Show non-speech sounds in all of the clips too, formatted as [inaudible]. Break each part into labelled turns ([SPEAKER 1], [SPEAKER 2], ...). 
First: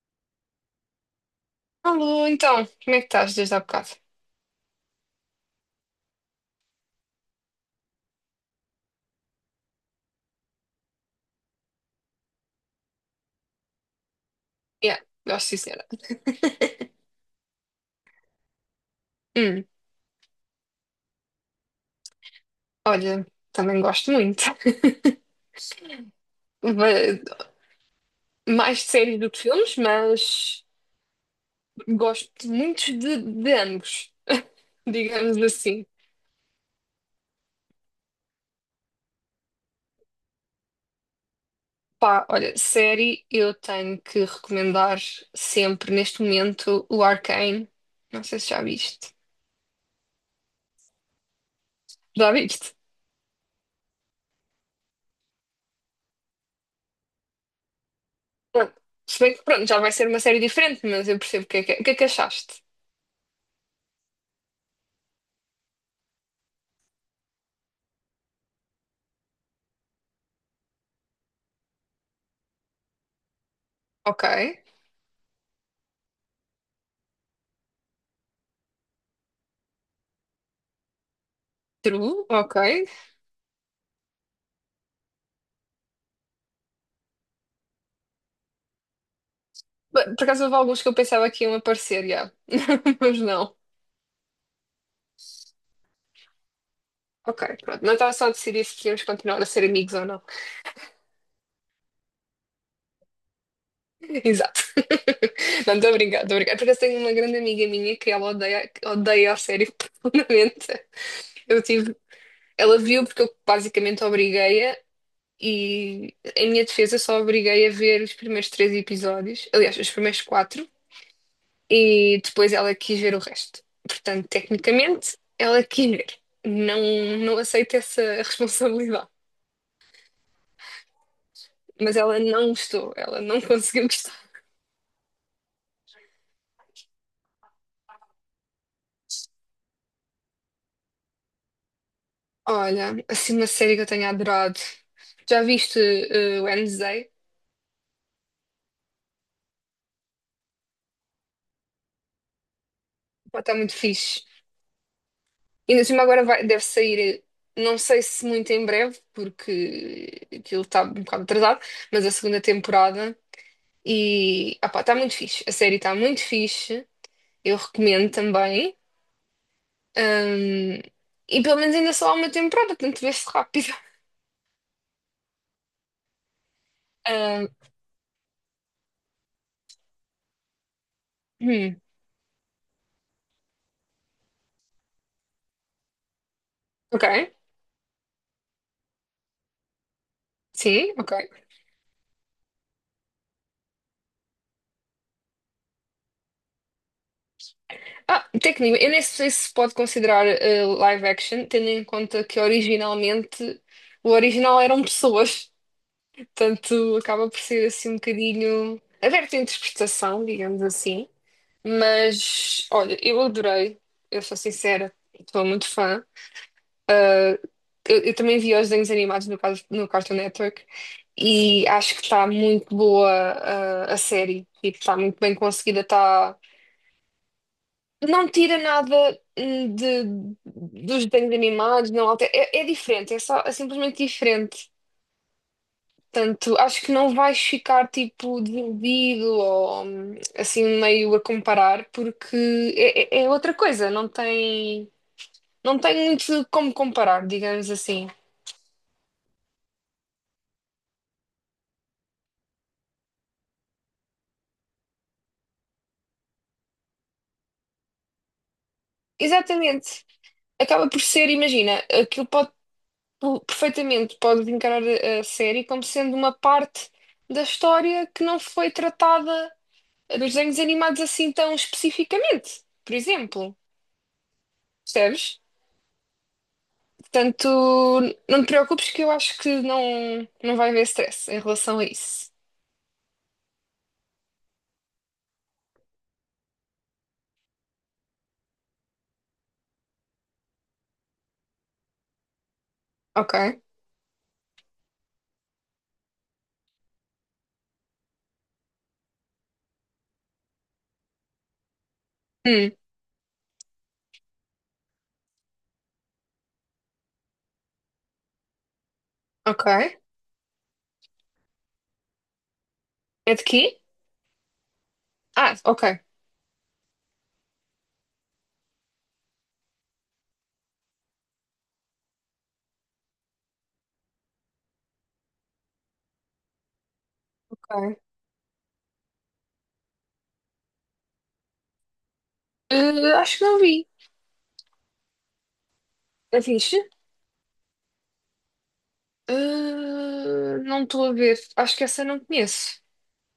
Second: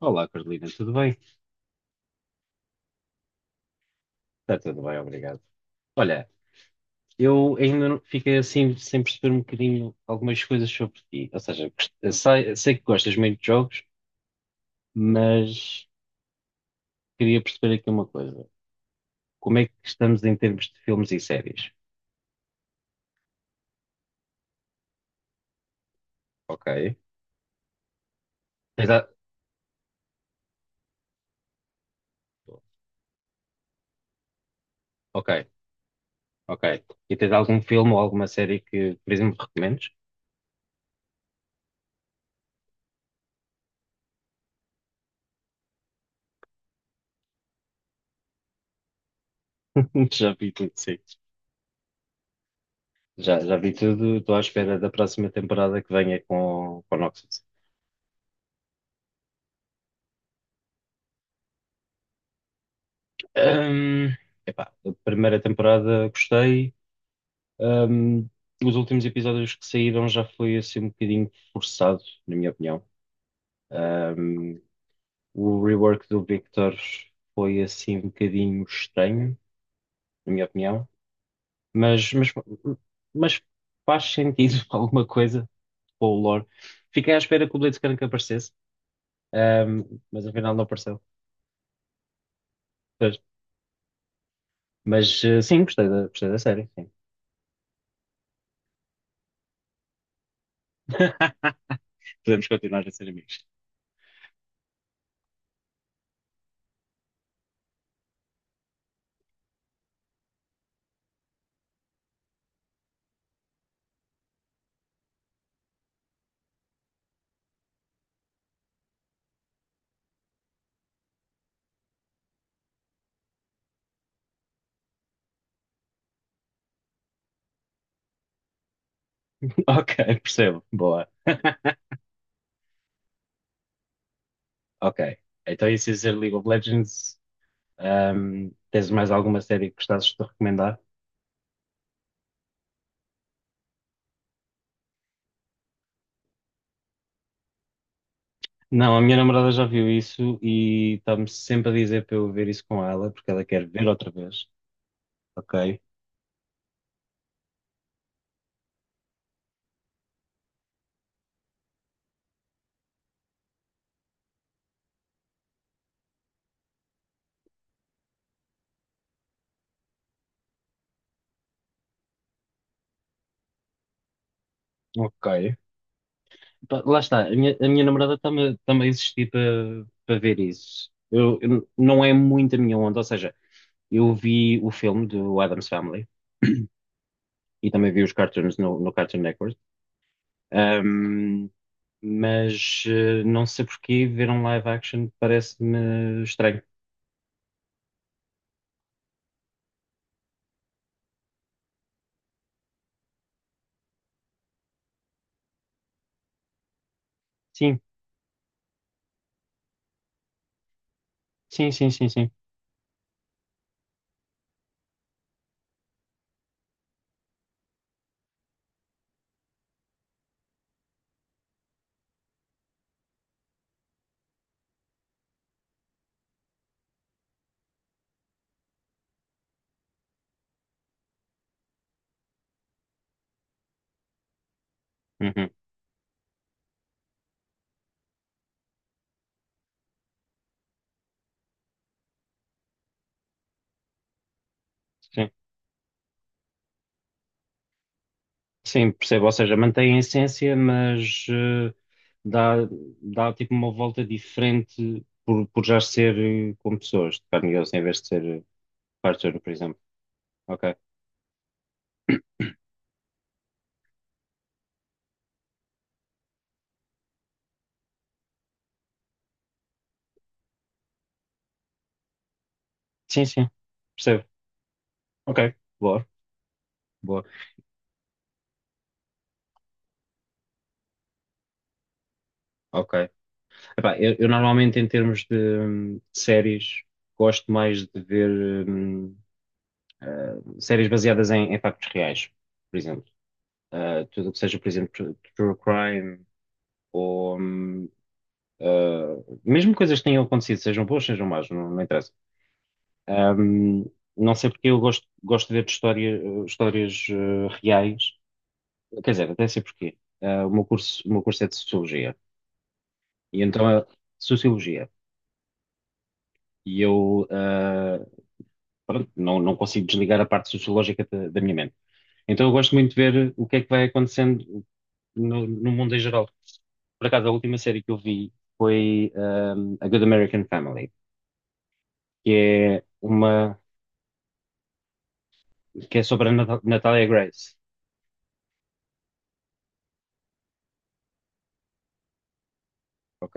[SPEAKER 1] Olá, Carolina, tudo bem?
[SPEAKER 2] Alô, então, como é que estás desde há bocado?
[SPEAKER 1] Está tudo bem, obrigado. Olha, eu ainda não- fiquei assim sem perceber um bocadinho algumas coisas sobre ti. Ou seja, sei que gostas muito de jogos,
[SPEAKER 2] Yeah, gosto sim, senhora.
[SPEAKER 1] mas
[SPEAKER 2] [laughs]
[SPEAKER 1] queria perceber aqui uma coisa. Como
[SPEAKER 2] Hum,
[SPEAKER 1] é que estamos em termos de filmes e séries?
[SPEAKER 2] Olha, também gosto muito. [laughs]
[SPEAKER 1] Ok.
[SPEAKER 2] Va- Mais de
[SPEAKER 1] Tens a-
[SPEAKER 2] séries do que filmes, mas gosto muito de ambos, digamos
[SPEAKER 1] Ok,
[SPEAKER 2] assim.
[SPEAKER 1] ok. E tens algum filme ou alguma série que, por exemplo, recomendes?
[SPEAKER 2] Pá, olha, série eu tenho que recomendar sempre neste momento o Arcane. Não sei se já viste.
[SPEAKER 1] [laughs] Já vi tudo, sim.
[SPEAKER 2] Já viste?
[SPEAKER 1] Já vi tudo, estou à espera da próxima temporada que venha com o Noxus.
[SPEAKER 2] Pronto. Se bem que pronto, já vai ser uma série diferente, mas eu percebo o que é que, o que é que achaste.
[SPEAKER 1] Ahm, Epá, a primeira temporada gostei. Ahm, os últimos episódios que saíram já foi assim um bocadinho forçado, na minha opinião.
[SPEAKER 2] Ok,
[SPEAKER 1] Ahm, o rework do Victor foi assim um bocadinho estranho, na minha opinião, mas,
[SPEAKER 2] true,
[SPEAKER 1] mas,
[SPEAKER 2] ok.
[SPEAKER 1] mas faz sentido [laughs] alguma coisa com o lore. Fiquei à espera que o Blitzcrank aparecesse, ahm,
[SPEAKER 2] Bem, por
[SPEAKER 1] mas
[SPEAKER 2] acaso
[SPEAKER 1] afinal
[SPEAKER 2] houve
[SPEAKER 1] não
[SPEAKER 2] alguns que eu
[SPEAKER 1] apareceu.
[SPEAKER 2] pensava que iam aparecer, já. [laughs]
[SPEAKER 1] Pois.
[SPEAKER 2] Mas não.
[SPEAKER 1] Mas sim, gostei da série, sim.
[SPEAKER 2] Ok, pronto. Não estava só a decidir se queríamos continuar a ser amigos ou não.
[SPEAKER 1] [laughs] Podemos continuar a ser amigos.
[SPEAKER 2] [laughs] Exato. [laughs] Não, estou a brincar, estou a brincar. Por acaso tenho uma grande amiga minha que ela odeia, odeia a série [laughs] profundamente. Eu tive... Ela viu porque eu basicamente obriguei-a e, em minha defesa, só obriguei a ver os primeiros 3 episódios. Aliás, os primeiros 4. E depois ela quis ver o resto. Portanto, tecnicamente, ela quis ver. Não, não aceito essa [laughs] responsabilidade.
[SPEAKER 1] Ok, [laughs] percebo. Boa.
[SPEAKER 2] Mas ela não gostou, ela não [laughs] conseguiu gostar.
[SPEAKER 1] Ok. Então, isso se dizer League of Legends, tens mais alguma série que gostasses de recomendar?
[SPEAKER 2] Olha, assim uma série que eu tenho adorado. Já viste Wednesday?
[SPEAKER 1] Não, a minha namorada já viu isso e está-me sempre a dizer para eu ver isso com ela, porque
[SPEAKER 2] Pá,
[SPEAKER 1] ela
[SPEAKER 2] está
[SPEAKER 1] quer
[SPEAKER 2] muito
[SPEAKER 1] ver outra
[SPEAKER 2] fixe.
[SPEAKER 1] vez.
[SPEAKER 2] E
[SPEAKER 1] Ok.
[SPEAKER 2] ainda cima agora deve sair, não sei se muito em breve, porque aquilo está um bocado atrasado, mas a segunda temporada. E pá, está muito fixe. A série está muito fixe. Eu recomendo também. Ahm, e pelo menos ainda só há uma temporada, portanto vê-se rápido.
[SPEAKER 1] Ok. Pá, lá está, a
[SPEAKER 2] Ahm,
[SPEAKER 1] minha, a minha namorada está-me a insistir para ver isso. Eu, eu-
[SPEAKER 2] hum,
[SPEAKER 1] não é muito a minha onda, ou seja, eu vi o filme do Adam's Family [clears throat]
[SPEAKER 2] ok,
[SPEAKER 1] e também vi os cartoons no Cartoon Network.
[SPEAKER 2] sim, ok.
[SPEAKER 1] Ahm, mas não sei porquê ver um live action parece-me estranho.
[SPEAKER 2] Técnico, eu nem sei se pode considerar live action, tendo em conta que originalmente o original eram pessoas, portanto acaba por ser
[SPEAKER 1] Sim,
[SPEAKER 2] assim um bocadinho aberto à interpretação, digamos assim.
[SPEAKER 1] sim, sim, sim, sim.
[SPEAKER 2] Mas olha, eu adorei, eu sou sincera, estou muito fã. Ah, eu, também vi os desenhos animados no, caso, no Cartoon Network e acho que está muito boa, a série. Tipo, está muito bem conseguida. Tá... Não tira nada dos desenhos animados, não altera. É, é diferente, é só é simplesmente diferente.
[SPEAKER 1] Uhum,
[SPEAKER 2] Portanto, acho que não vais ficar tipo desiludido ou assim meio a comparar, porque é, é outra coisa, não tem,
[SPEAKER 1] sim.
[SPEAKER 2] não tem muito como comparar, digamos assim.
[SPEAKER 1] Sim, percebo. Ou seja, mantém a essência, mas dá, dá tipo uma volta diferente por já ser com pessoas de carne e osso, em vez de ser cartoon, por exemplo.
[SPEAKER 2] Exatamente.
[SPEAKER 1] Ok.
[SPEAKER 2] Acaba por ser, imagina, aquilo pode perfeitamente pode encarar a série como sendo uma parte da história que não foi tratada nos desenhos animados assim tão especificamente, por
[SPEAKER 1] Sim, sim.
[SPEAKER 2] exemplo,
[SPEAKER 1] Percebo. Ok.
[SPEAKER 2] percebes?
[SPEAKER 1] Boa. Boa,
[SPEAKER 2] Portanto, não te preocupes que eu acho que não, não vai haver stress em relação a isso.
[SPEAKER 1] ok. Epá, eu normalmente, em termos de séries, gosto mais de ver séries baseadas em factos reais, por exemplo.
[SPEAKER 2] Ok?
[SPEAKER 1] Ah, tudo o que seja, por exemplo, true crime ou mesmo coisas que tenham acontecido, sejam boas, sejam más, não, não interessa.
[SPEAKER 2] Hum,
[SPEAKER 1] Ahm, não sei porque eu gosto de ver de histórias reais. Quer dizer, até sei
[SPEAKER 2] ok.
[SPEAKER 1] porquê. Ah, o meu curso é de Sociologia.
[SPEAKER 2] É
[SPEAKER 1] E
[SPEAKER 2] de
[SPEAKER 1] então,
[SPEAKER 2] quê?
[SPEAKER 1] a Sociologia.
[SPEAKER 2] Ah, ok.
[SPEAKER 1] E eu, pronto, não consigo desligar a parte sociológica da minha mente. Então eu gosto muito de ver o que é que vai acontecendo no mundo em geral. Por acaso, a última série que eu
[SPEAKER 2] Ok.
[SPEAKER 1] vi foi A Good American Family, que é
[SPEAKER 2] Eh, acho que não
[SPEAKER 1] uma
[SPEAKER 2] vi.
[SPEAKER 1] que é sobre a
[SPEAKER 2] É fixe?
[SPEAKER 1] Natalia Grace.
[SPEAKER 2] Eh, não estou a ver. Acho que essa eu não conheço.
[SPEAKER 1] Ok.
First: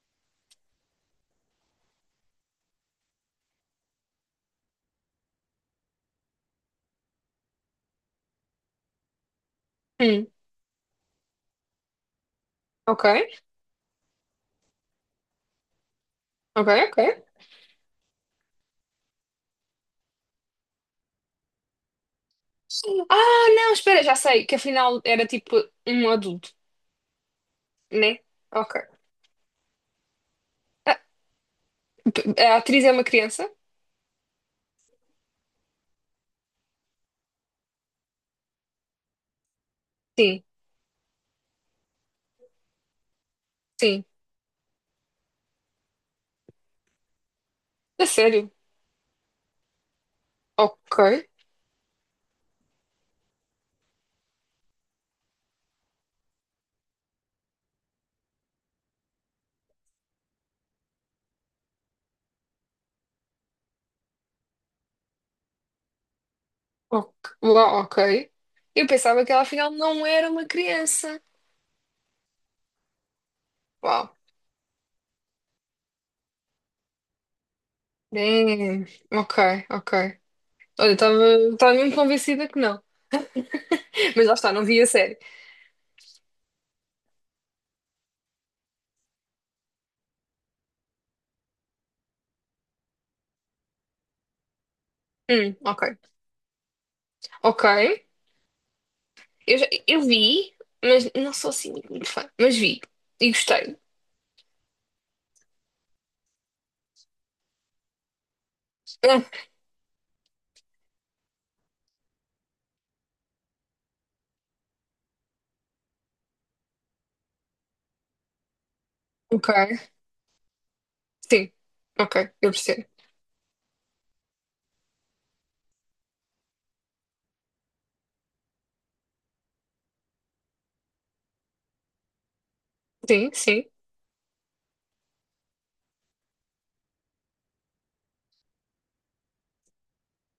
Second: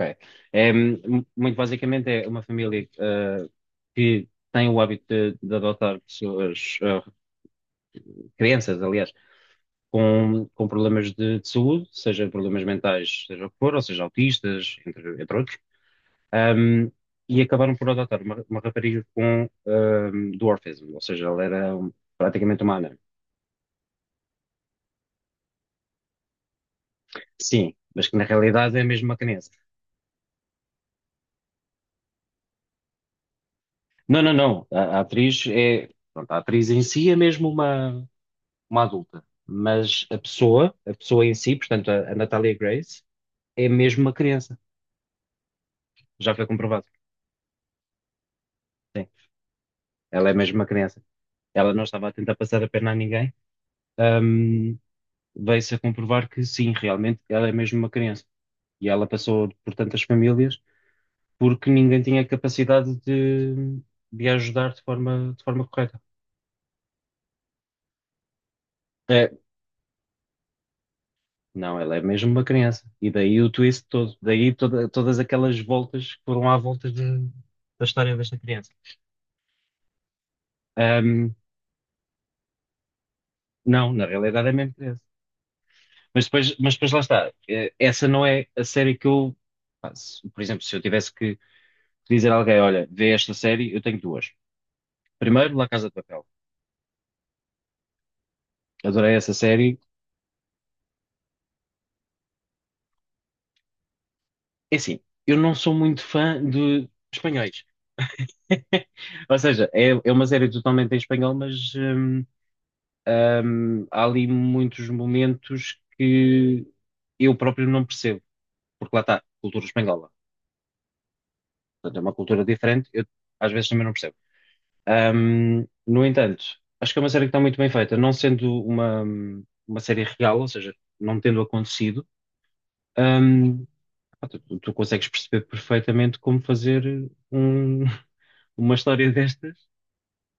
[SPEAKER 1] É, muito basicamente é uma família que tem o hábito de adotar pessoas, crianças, aliás,
[SPEAKER 2] Hum,
[SPEAKER 1] com problemas de saúde, seja problemas
[SPEAKER 2] ok.
[SPEAKER 1] mentais, seja o que for, ou seja, autistas, entre outros.
[SPEAKER 2] Ok,
[SPEAKER 1] Um,
[SPEAKER 2] ok.
[SPEAKER 1] e acabaram por adotar uma rapariga com um dwarfism, ou seja, ela era praticamente uma anã.
[SPEAKER 2] Ah, não, espera, já sei que afinal era tipo um adulto,
[SPEAKER 1] Sim, mas que
[SPEAKER 2] né?
[SPEAKER 1] na realidade é
[SPEAKER 2] Ok.
[SPEAKER 1] mesmo uma criança.
[SPEAKER 2] Ah, p- A atriz é uma criança?
[SPEAKER 1] Não, não, não. A atriz é, pronto, a atriz em si é mesmo uma adulta, mas a
[SPEAKER 2] Sim,
[SPEAKER 1] pessoa, a pessoa em si, portanto, a Natalia Grace, é mesmo
[SPEAKER 2] sim.
[SPEAKER 1] uma criança. Já foi comprovado.
[SPEAKER 2] A sério?
[SPEAKER 1] Sim, ela é mesmo uma
[SPEAKER 2] Ok,
[SPEAKER 1] criança. Ela não estava a tentar passar a perna a ninguém. Um, Veio-se a comprovar que sim, realmente ela é mesmo uma criança. E ela passou por tantas famílias porque ninguém tinha capacidade de a ajudar de forma correta.
[SPEAKER 2] ok, uau, ok. Eu pensava
[SPEAKER 1] É,
[SPEAKER 2] que ela afinal não era uma criança.
[SPEAKER 1] não, ela é mesmo uma criança. E daí o twist
[SPEAKER 2] Uau.
[SPEAKER 1] todo, daí todas aquelas voltas que foram à volta da história desta criança.
[SPEAKER 2] Damn. Ok, ok. Olha, eu
[SPEAKER 1] Ahm,
[SPEAKER 2] estava mesmo convencida que não.
[SPEAKER 1] não, na
[SPEAKER 2] [laughs] Mas lá
[SPEAKER 1] realidade é
[SPEAKER 2] está, não
[SPEAKER 1] mesmo
[SPEAKER 2] vi a
[SPEAKER 1] criança.
[SPEAKER 2] série.
[SPEAKER 1] Mas depois, lá está. Essa não é a série que eu faço. Por exemplo, se eu tivesse que dizer a alguém, olha, vê esta série, eu tenho duas. Primeiro, La
[SPEAKER 2] Ok,
[SPEAKER 1] Casa de Papel.
[SPEAKER 2] ok.
[SPEAKER 1] Adorei essa
[SPEAKER 2] Eu,
[SPEAKER 1] série.
[SPEAKER 2] eu vi, mas não sou assim muito fã. Mas vi e gostei.
[SPEAKER 1] É assim, eu não sou muito fã de espanhóis. [laughs]
[SPEAKER 2] Ah,
[SPEAKER 1] Ou seja, é uma série totalmente em espanhol, mas há ali muitos momentos que eu próprio não percebo, porque lá está, cultura
[SPEAKER 2] ok.
[SPEAKER 1] espanhola.
[SPEAKER 2] Sim,
[SPEAKER 1] Portanto, é uma
[SPEAKER 2] ok,
[SPEAKER 1] cultura
[SPEAKER 2] eu percebo.
[SPEAKER 1] diferente, eu às vezes também não percebo. No entanto, acho que é uma série que está muito bem feita, não sendo uma série real, ou seja, não tendo acontecido,
[SPEAKER 2] Sim, sim,
[SPEAKER 1] hum, tu consegues perceber perfeitamente como fazer [laughs] uma história destas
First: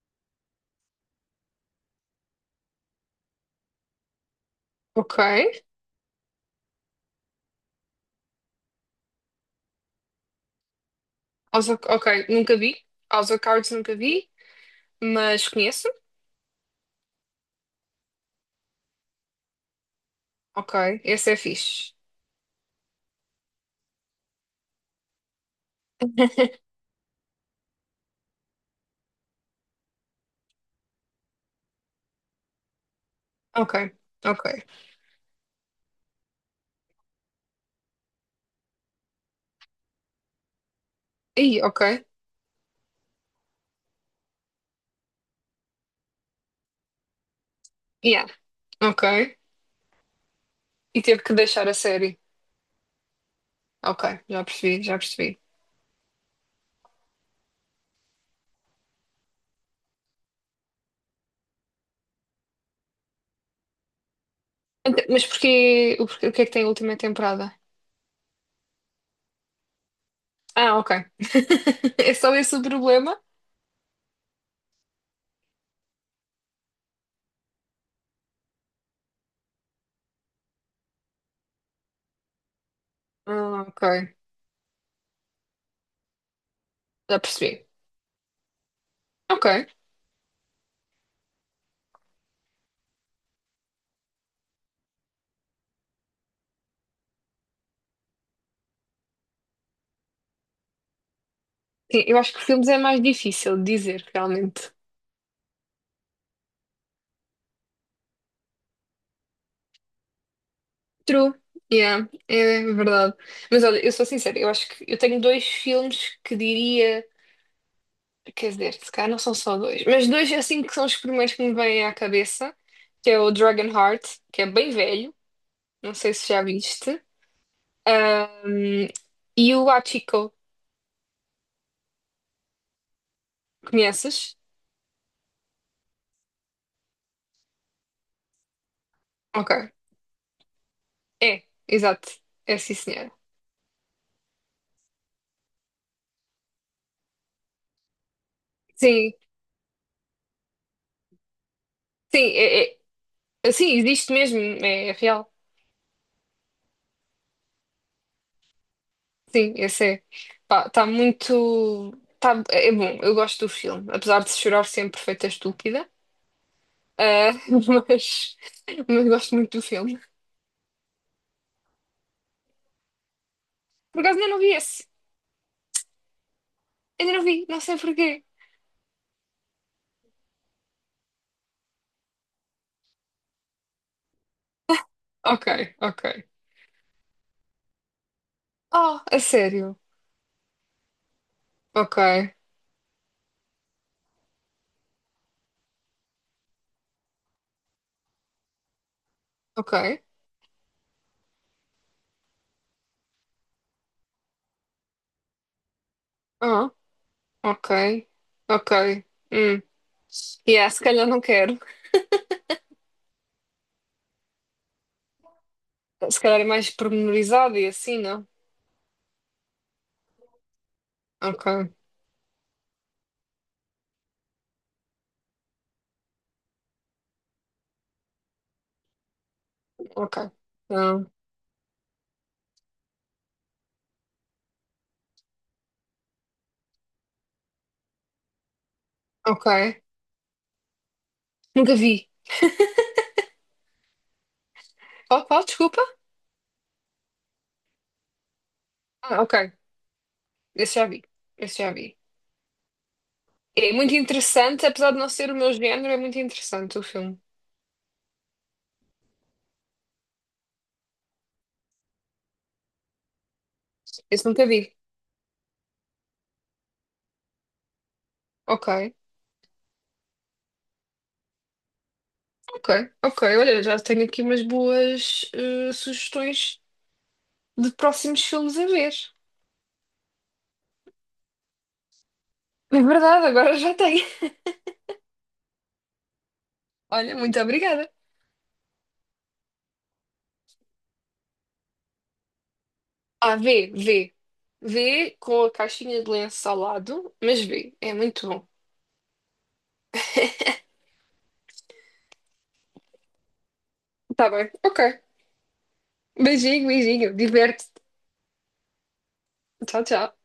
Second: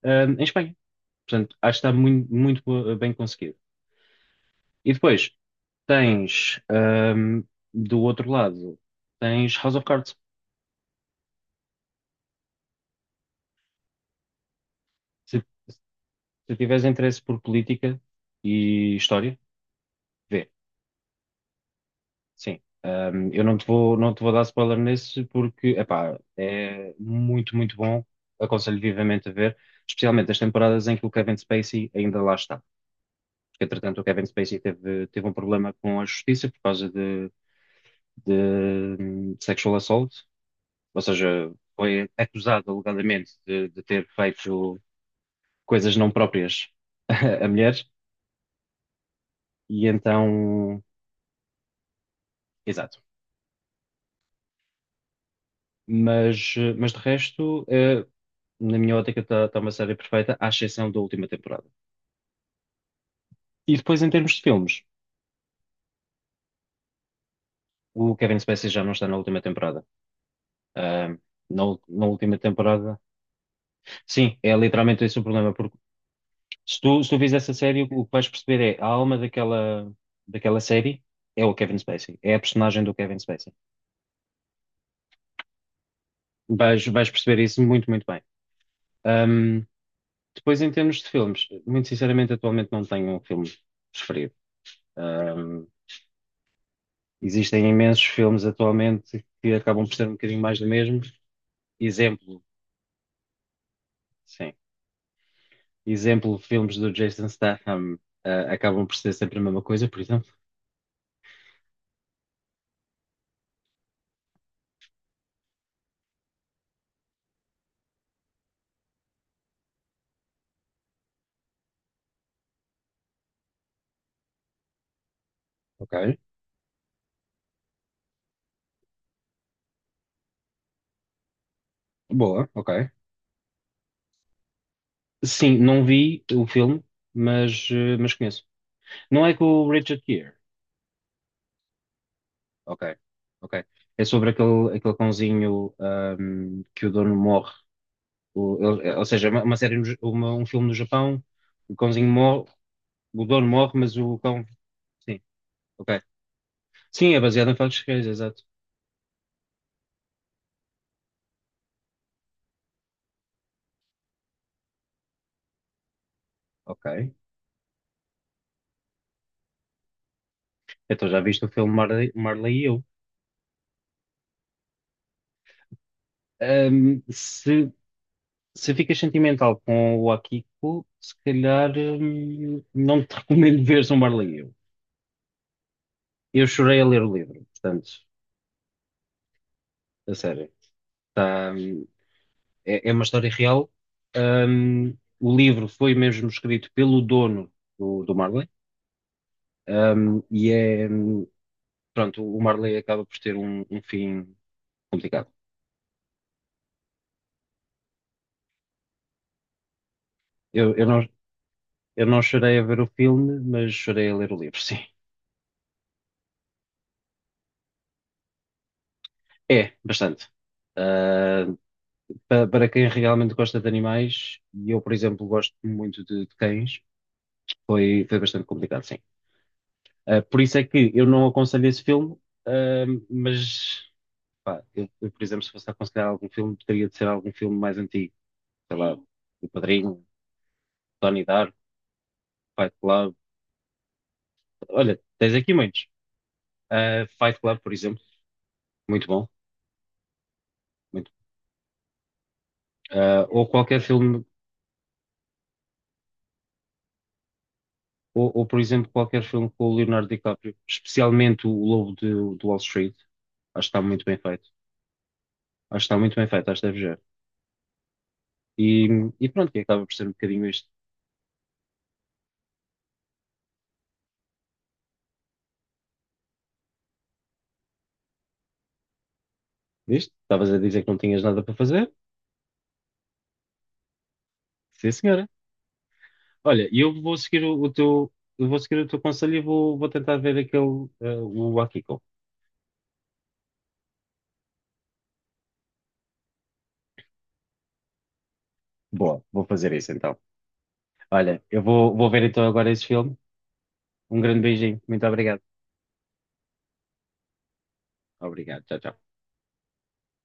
[SPEAKER 1] em Espanha. Portanto, acho que está muito, muito bem conseguido. E depois
[SPEAKER 2] ok.
[SPEAKER 1] tens, hum, do outro lado, tens House of Cards.
[SPEAKER 2] House of- ok, nunca vi. House of Cards nunca vi,
[SPEAKER 1] Se,
[SPEAKER 2] mas conheço.
[SPEAKER 1] se tiveres interesse por política e história, vê.
[SPEAKER 2] Ok, esse é fixe.
[SPEAKER 1] Sim. Eu não te vou dar spoiler nesse porque, epá, é muito, muito bom. Aconselho vivamente a ver, especialmente as temporadas em que o Kevin Spacey ainda lá está. Porque,
[SPEAKER 2] Ok,
[SPEAKER 1] entretanto, o Kevin Spacey
[SPEAKER 2] ok.
[SPEAKER 1] teve um problema com a justiça por causa de sexual assault. Ou seja,
[SPEAKER 2] Ih, ok.
[SPEAKER 1] foi acusado alegadamente de ter feito coisas não próprias [laughs] a mulheres,
[SPEAKER 2] Yeah, ok.
[SPEAKER 1] e então,
[SPEAKER 2] E teve que deixar a série.
[SPEAKER 1] exato.
[SPEAKER 2] Ok, já percebi, já percebi.
[SPEAKER 1] Mas, de resto, na minha ótica, está uma série perfeita, à exceção da última temporada. E depois, em termos de filmes,
[SPEAKER 2] Ent- Mas porquê, o, o que é que tem a última temporada?
[SPEAKER 1] o Kevin Spacey já não está na última temporada.
[SPEAKER 2] Ah, ok.
[SPEAKER 1] Ah, na, ul-
[SPEAKER 2] [laughs]
[SPEAKER 1] na
[SPEAKER 2] É só
[SPEAKER 1] última
[SPEAKER 2] esse o
[SPEAKER 1] temporada,
[SPEAKER 2] problema?
[SPEAKER 1] sim, é literalmente esse o problema, porque se tu vês essa série, o que vais perceber é a alma daquela série é o Kevin Spacey, é a personagem do Kevin Spacey.
[SPEAKER 2] Ah, ok,
[SPEAKER 1] Vais
[SPEAKER 2] já
[SPEAKER 1] perceber isso
[SPEAKER 2] percebi.
[SPEAKER 1] muito, muito bem.
[SPEAKER 2] Ok.
[SPEAKER 1] Ahm, Depois, em termos de filmes, muito sinceramente, atualmente não tenho um filme preferido. Ahm, Existem imensos filmes atualmente que acabam por ser um bocadinho mais do mesmo.
[SPEAKER 2] Sim, eu acho
[SPEAKER 1] Exemplo,
[SPEAKER 2] que filmes é mais difícil de dizer,
[SPEAKER 1] sim.
[SPEAKER 2] realmente.
[SPEAKER 1] Exemplo, filmes do Jason Statham, acabam por ser sempre a mesma coisa, por exemplo.
[SPEAKER 2] True, yeah, é verdade. Mas olha, eu sou sincera, eu acho que eu tenho dois filmes que diria, quer dizer, se calhar não são só dois, mas dois assim que são os primeiros que me vêm à cabeça, que é o Dragonheart, que é bem velho,
[SPEAKER 1] Ok.
[SPEAKER 2] não sei se já viste, ahm, e o Hachiko,
[SPEAKER 1] Boa, ok.
[SPEAKER 2] conheces?
[SPEAKER 1] Sim, não vi o filme, mas conheço. Não é com o
[SPEAKER 2] Ok,
[SPEAKER 1] Richard Gere?
[SPEAKER 2] é, exato, é sim
[SPEAKER 1] Ok,
[SPEAKER 2] senhora.
[SPEAKER 1] ok. É sobre aquele cãozinho, que o dono morre. Ou
[SPEAKER 2] Sim,
[SPEAKER 1] seja, é uma série, no Ja- uma- um filme no Japão, o cãozinho
[SPEAKER 2] sim,
[SPEAKER 1] morre,
[SPEAKER 2] é,
[SPEAKER 1] o dono
[SPEAKER 2] é,
[SPEAKER 1] morre,
[SPEAKER 2] sim,
[SPEAKER 1] mas
[SPEAKER 2] existe
[SPEAKER 1] o
[SPEAKER 2] mesmo,
[SPEAKER 1] cão.
[SPEAKER 2] é
[SPEAKER 1] Sim,
[SPEAKER 2] real.
[SPEAKER 1] ok. Sim, é baseado em factos reais, exato.
[SPEAKER 2] Sim, esse é. Pá, está muito. Tá, é bom, eu gosto do filme. Apesar de chorar sempre feita estúpida.
[SPEAKER 1] Ok.
[SPEAKER 2] Ah, [laughs] mas gosto muito do filme.
[SPEAKER 1] Então já viste o filme Marley e eu.
[SPEAKER 2] Por acaso ainda não vi esse.
[SPEAKER 1] Ahm,
[SPEAKER 2] Ainda não vi, não
[SPEAKER 1] se,
[SPEAKER 2] sei porquê.
[SPEAKER 1] se ficas sentimental com o Akiko, se calhar não te [laughs] recomendo veres o Marley e eu.
[SPEAKER 2] Ok, ok.
[SPEAKER 1] Eu chorei a ler o livro, portanto,
[SPEAKER 2] Oh, a sério?
[SPEAKER 1] a sério. Tá,
[SPEAKER 2] Ok,
[SPEAKER 1] é uma história real. O livro foi mesmo escrito pelo dono do Marley.
[SPEAKER 2] ok.
[SPEAKER 1] E é, pronto, o Marley acaba por ter um fim complicado.
[SPEAKER 2] Ah, ok, ok. Hum. Yeah,
[SPEAKER 1] Eu,
[SPEAKER 2] se
[SPEAKER 1] eu
[SPEAKER 2] calhar
[SPEAKER 1] não,
[SPEAKER 2] não quero.
[SPEAKER 1] eu não chorei a ver o filme, mas chorei a ler o livro, [laughs] sim.
[SPEAKER 2] Se calhar é mais pormenorizado e assim, não?
[SPEAKER 1] É, bastante. Ah,
[SPEAKER 2] Ok,
[SPEAKER 1] para quem realmente gosta de animais, e eu, por exemplo, gosto muito de cães, foi bastante complicado, sim. Ah,
[SPEAKER 2] ok.
[SPEAKER 1] por isso é que eu
[SPEAKER 2] Não.
[SPEAKER 1] não aconselho esse filme, ah, mas, pá, eu, por exemplo, se fosse aconselhar algum filme, teria de ser algum filme mais antigo. Sei lá,
[SPEAKER 2] Ok.
[SPEAKER 1] O Padrinho, Donnie Darko,
[SPEAKER 2] Nunca vi.
[SPEAKER 1] Fight Club. Olha,
[SPEAKER 2] Oh,
[SPEAKER 1] tens
[SPEAKER 2] qual?
[SPEAKER 1] aqui
[SPEAKER 2] Desculpa?
[SPEAKER 1] muitos. Fight Club, por exemplo, muito
[SPEAKER 2] Ah,
[SPEAKER 1] bom.
[SPEAKER 2] ok. Esse já vi.
[SPEAKER 1] Muito.
[SPEAKER 2] Esse já vi.
[SPEAKER 1] Ou
[SPEAKER 2] É
[SPEAKER 1] qualquer
[SPEAKER 2] muito
[SPEAKER 1] filme,
[SPEAKER 2] interessante, apesar de não ser o meu género, é muito interessante o filme.
[SPEAKER 1] ou, por exemplo, qualquer filme com o Leonardo DiCaprio, especialmente o Lobo do Wall Street. Acho que está muito bem
[SPEAKER 2] Esse nunca
[SPEAKER 1] feito.
[SPEAKER 2] vi.
[SPEAKER 1] Acho que está muito bem feito, acho que deve já. E,
[SPEAKER 2] Ok,
[SPEAKER 1] e, pronto, e acaba por ser um bocadinho isto.
[SPEAKER 2] ok, ok. Olha, já tenho aqui umas boas sugestões de próximos filmes a ver.
[SPEAKER 1] Isto? Estavas a dizer que não tinhas nada para fazer?
[SPEAKER 2] É verdade, agora já tenho.
[SPEAKER 1] Sim, senhora. Olha, e
[SPEAKER 2] [laughs]
[SPEAKER 1] eu
[SPEAKER 2] Olha,
[SPEAKER 1] vou
[SPEAKER 2] muito
[SPEAKER 1] seguir o, o
[SPEAKER 2] obrigada.
[SPEAKER 1] teu, eu vou seguir o teu conselho e vou tentar ver aquele, o Akiko.
[SPEAKER 2] Ah, vê, vê. Vê com a caixinha de lenço ao lado, mas vê. É muito bom.
[SPEAKER 1] Boa, vou fazer isso então. Olha, eu vou ver então agora esse filme. Um
[SPEAKER 2] Tá
[SPEAKER 1] grande
[SPEAKER 2] bem, ok.
[SPEAKER 1] beijinho. Muito obrigado.
[SPEAKER 2] Beijinho, beijinho. Diverte-te.
[SPEAKER 1] Obrigado, tchau, tchau.
[SPEAKER 2] Tchau, tchau.